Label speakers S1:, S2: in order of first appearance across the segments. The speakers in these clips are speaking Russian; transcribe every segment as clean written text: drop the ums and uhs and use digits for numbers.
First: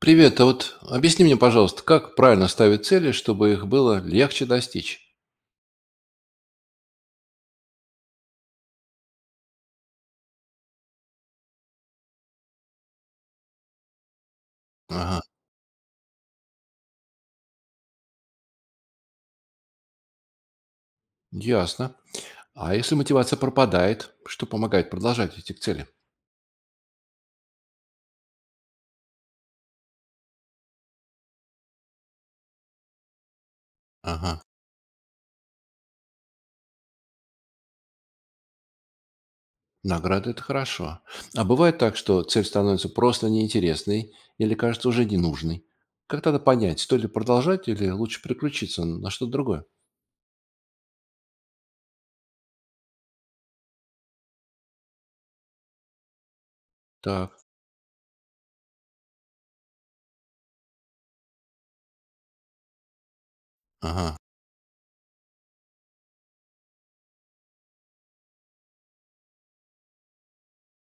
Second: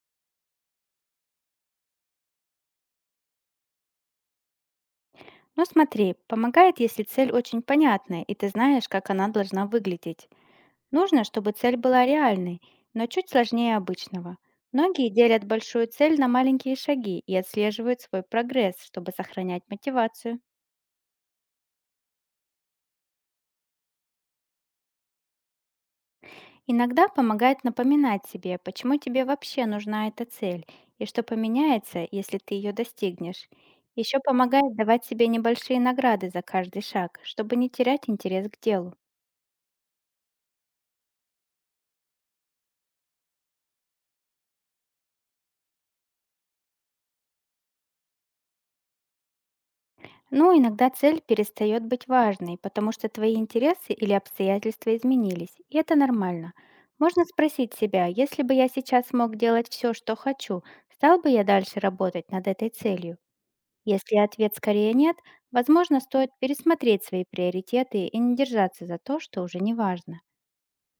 S1: Привет, а вот объясни мне, пожалуйста, как правильно ставить цели, чтобы их было легче достичь?
S2: Ну смотри, помогает, если цель очень понятная, и ты знаешь, как она должна выглядеть. Нужно, чтобы цель была реальной, но чуть сложнее обычного. Многие
S1: Ага,
S2: делят большую цель на маленькие шаги и отслеживают свой прогресс, чтобы сохранять мотивацию.
S1: ясно. А если мотивация пропадает, что помогает продолжать идти к цели?
S2: Иногда помогает напоминать себе, почему тебе вообще нужна эта цель и что поменяется, если ты ее достигнешь. Еще
S1: Ага,
S2: помогает давать себе небольшие награды за каждый шаг, чтобы не терять интерес к делу.
S1: награды– это хорошо. А бывает так, что цель становится просто неинтересной или кажется уже ненужной. Как тогда понять, стоит ли продолжать или лучше переключиться на что-то другое?
S2: Но иногда цель перестает быть важной, потому что твои интересы или обстоятельства изменились, и это нормально. Можно
S1: Так,
S2: спросить себя, если бы я сейчас мог делать все, что хочу, стал бы я дальше работать над этой целью?
S1: ага.
S2: Если ответ скорее нет, возможно, стоит пересмотреть свои приоритеты и не держаться за то, что уже не важно.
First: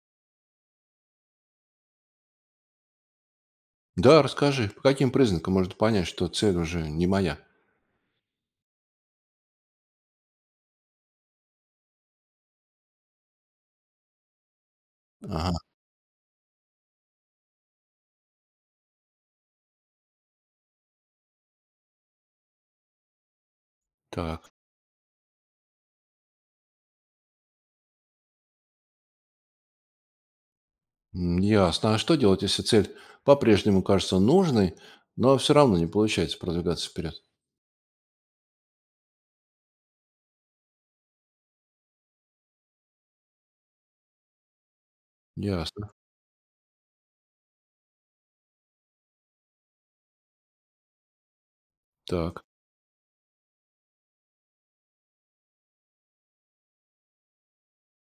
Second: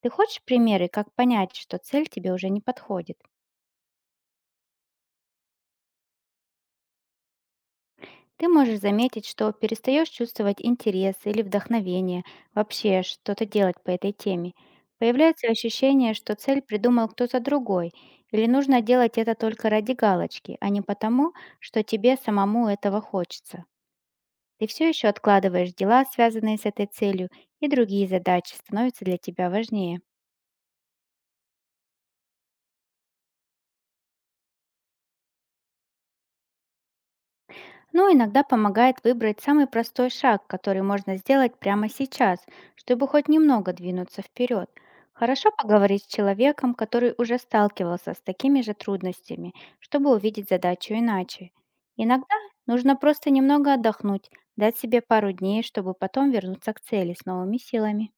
S2: Ты хочешь примеры, как понять, что цель тебе уже не подходит?
S1: Да, расскажи, по каким признакам можно понять, что цель уже не моя?
S2: Ты можешь заметить, что перестаешь чувствовать интерес или вдохновение вообще что-то делать по этой теме. Появляется
S1: Ага,
S2: ощущение, что цель придумал кто-то другой, или нужно делать это только ради галочки, а не потому, что тебе самому этого хочется.
S1: так.
S2: Ты все еще откладываешь дела, связанные с этой целью, и другие задачи становятся для тебя важнее.
S1: М, ясно. А что делать, если цель по-прежнему кажется нужной, но все равно не получается продвигаться вперед?
S2: Но иногда помогает выбрать самый простой шаг, который можно сделать прямо сейчас, чтобы хоть немного двинуться вперед. Хорошо
S1: Ясно.
S2: поговорить с человеком, который уже сталкивался с такими же трудностями, чтобы увидеть задачу иначе. Иногда
S1: Так,
S2: нужно просто немного отдохнуть, дать себе пару дней, чтобы потом вернуться к цели с новыми силами.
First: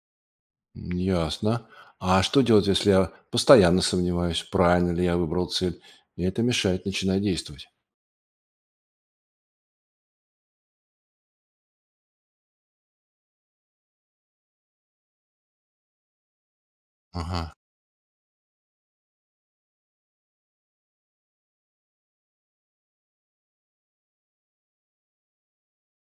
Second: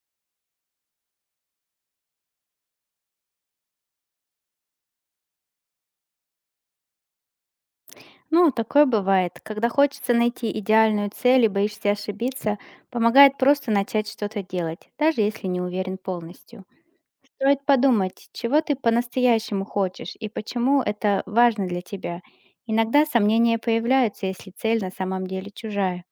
S1: м, ясно. А что делать, если я постоянно сомневаюсь, правильно ли я выбрал цель, и это мешает начинать действовать?
S2: Ну, такое бывает. Когда хочется найти идеальную цель и боишься ошибиться, помогает просто начать что-то делать, даже если не уверен полностью.
S1: Ага.
S2: Стоит подумать, чего ты по-настоящему хочешь и почему это важно для тебя. Иногда сомнения появляются, если цель на самом деле чужая.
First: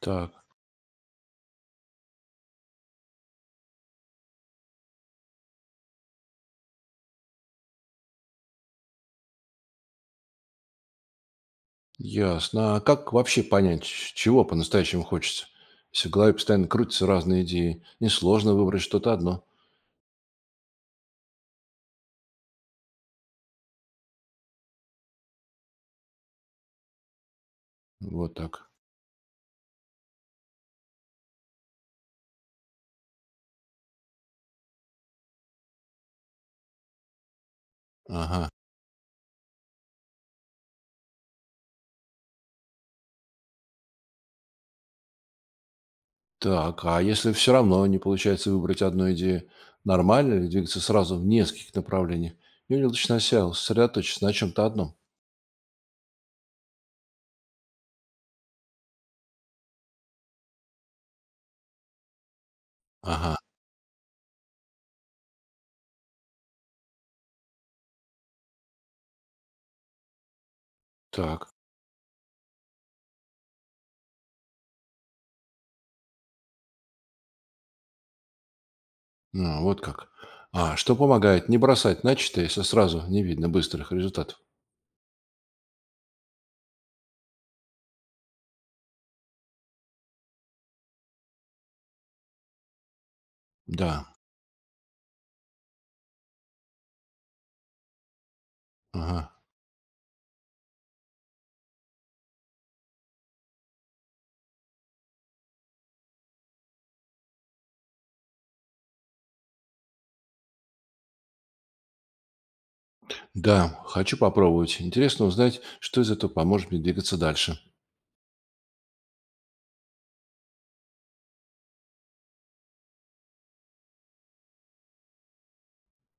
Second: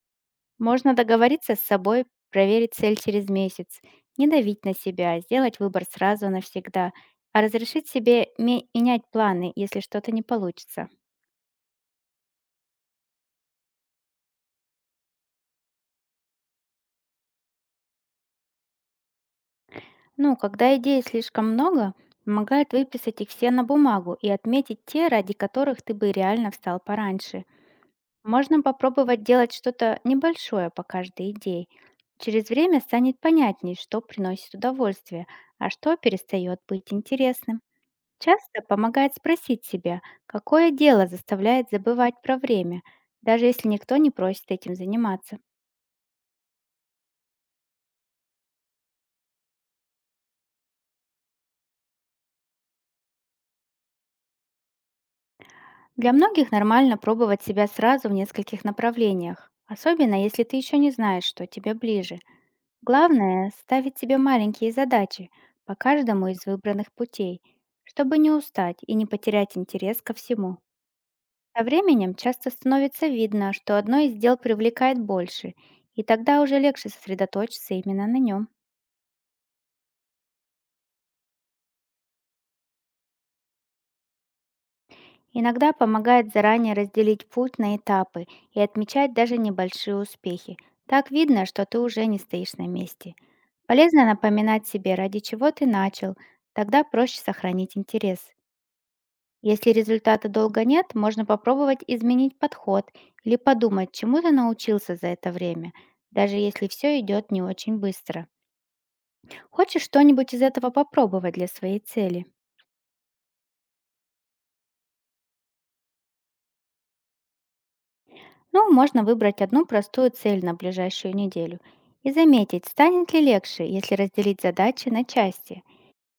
S1: Так,
S2: Можно договориться с собой, проверить цель через месяц, не давить на себя, сделать выбор сразу навсегда, а разрешить себе менять планы, если что-то не получится.
S1: ясно. А как вообще понять, чего по-настоящему хочется? Если в голове постоянно крутятся разные идеи, несложно выбрать что-то одно.
S2: Ну, когда идей слишком много, помогает выписать их все на бумагу и отметить те, ради которых ты бы реально встал пораньше.
S1: Вот
S2: Можно
S1: так.
S2: попробовать делать что-то небольшое по каждой идее. Через время станет понятней, что приносит удовольствие, а что перестает быть интересным.
S1: Ага.
S2: Часто помогает спросить себя, какое дело заставляет забывать про время, даже если никто не просит этим заниматься.
S1: Так, а если все равно не получается выбрать одну идею, нормально ли двигаться сразу в нескольких направлениях? Или лучше сначала сосредоточиться на чем-то одном?
S2: Для многих нормально пробовать себя сразу в нескольких направлениях, особенно если ты еще не знаешь, что тебе ближе.
S1: Ага,
S2: Главное — ставить себе маленькие задачи по каждому из выбранных путей, чтобы не устать и не потерять интерес ко всему.
S1: так,
S2: Со временем часто становится видно, что одно из дел привлекает больше, и тогда уже легче сосредоточиться именно на нем.
S1: ну, вот как. А что помогает не бросать начатое, если сразу не видно быстрых результатов?
S2: Иногда помогает заранее разделить путь на этапы и отмечать даже небольшие успехи. Так видно, что ты уже не стоишь на месте.
S1: Да,
S2: Полезно напоминать себе, ради чего ты начал, тогда проще сохранить интерес.
S1: ага.
S2: Если результата долго нет, можно попробовать изменить подход или подумать, чему ты научился за это время, даже если все идет не очень быстро. Хочешь что-нибудь из этого попробовать для своей цели?
S1: Да, хочу попробовать. Интересно узнать, что из этого поможет мне двигаться дальше.
S2: Ну, можно выбрать одну простую цель на ближайшую неделю и заметить, станет ли легче, если разделить задачи на части.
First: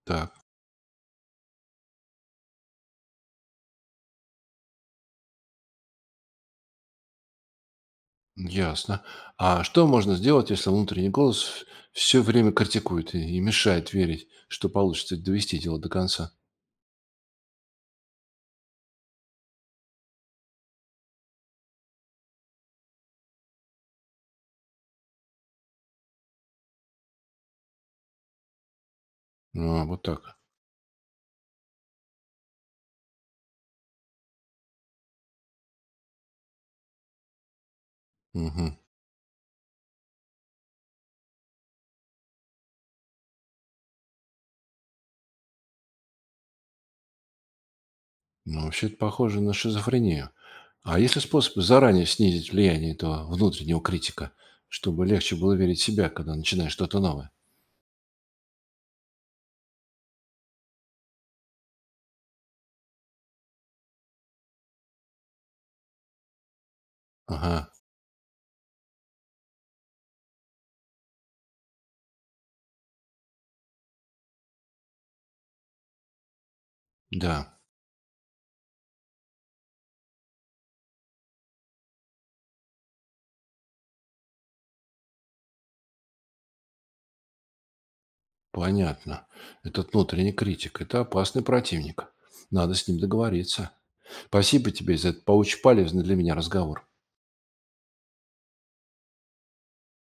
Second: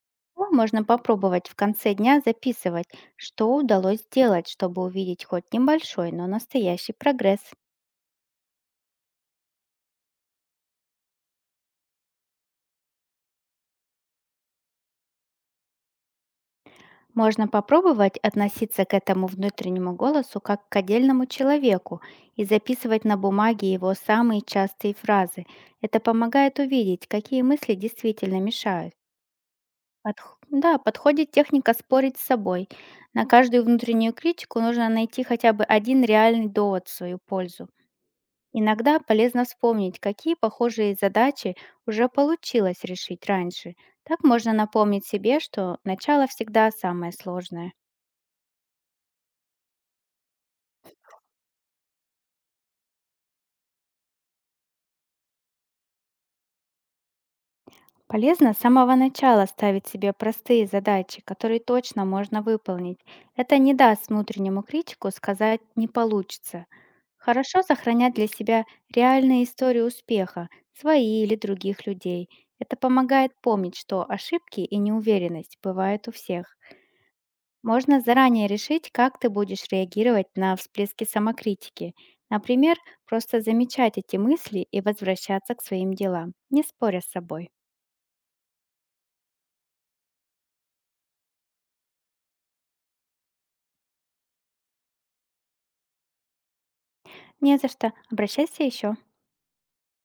S1: Так,
S2: Ну, можно попробовать в конце дня записывать, что удалось сделать, чтобы увидеть хоть небольшой, но настоящий прогресс.
S1: ясно. А что можно сделать, если внутренний голос все время критикует и мешает верить, что получится довести дело до конца?
S2: Можно попробовать относиться к этому внутреннему голосу как к отдельному человеку и записывать на бумаге его самые частые фразы. Это помогает увидеть, какие мысли действительно мешают.
S1: А, вот так.
S2: Да, подходит техника спорить с собой. На каждую внутреннюю критику нужно найти хотя бы один реальный довод в свою пользу.
S1: Мгм.
S2: Иногда полезно вспомнить, какие похожие задачи уже получилось решить раньше. Так можно напомнить себе, что начало всегда самое сложное.
S1: Ну, вообще это похоже на шизофрению. А есть ли способы заранее снизить влияние этого внутреннего критика, чтобы легче было верить в себя, когда начинаешь что-то новое?
S2: Полезно с самого начала ставить себе простые задачи, которые точно можно выполнить. Это не даст внутреннему критику сказать «не получится».
S1: Ага,
S2: Хорошо сохранять для себя реальные истории успеха, свои или других людей. Это помогает помнить, что ошибки и неуверенность бывают у всех.
S1: да,
S2: Можно заранее решить, как ты будешь реагировать на всплески самокритики. Например, просто замечать эти мысли и возвращаться к своим делам, не споря с собой.
S1: понятно. Этот внутренний критик– это опасный противник. Надо с ним договориться. Спасибо тебе за этот паучий полезный для меня разговор.
S2: Не за что. Обращайся еще.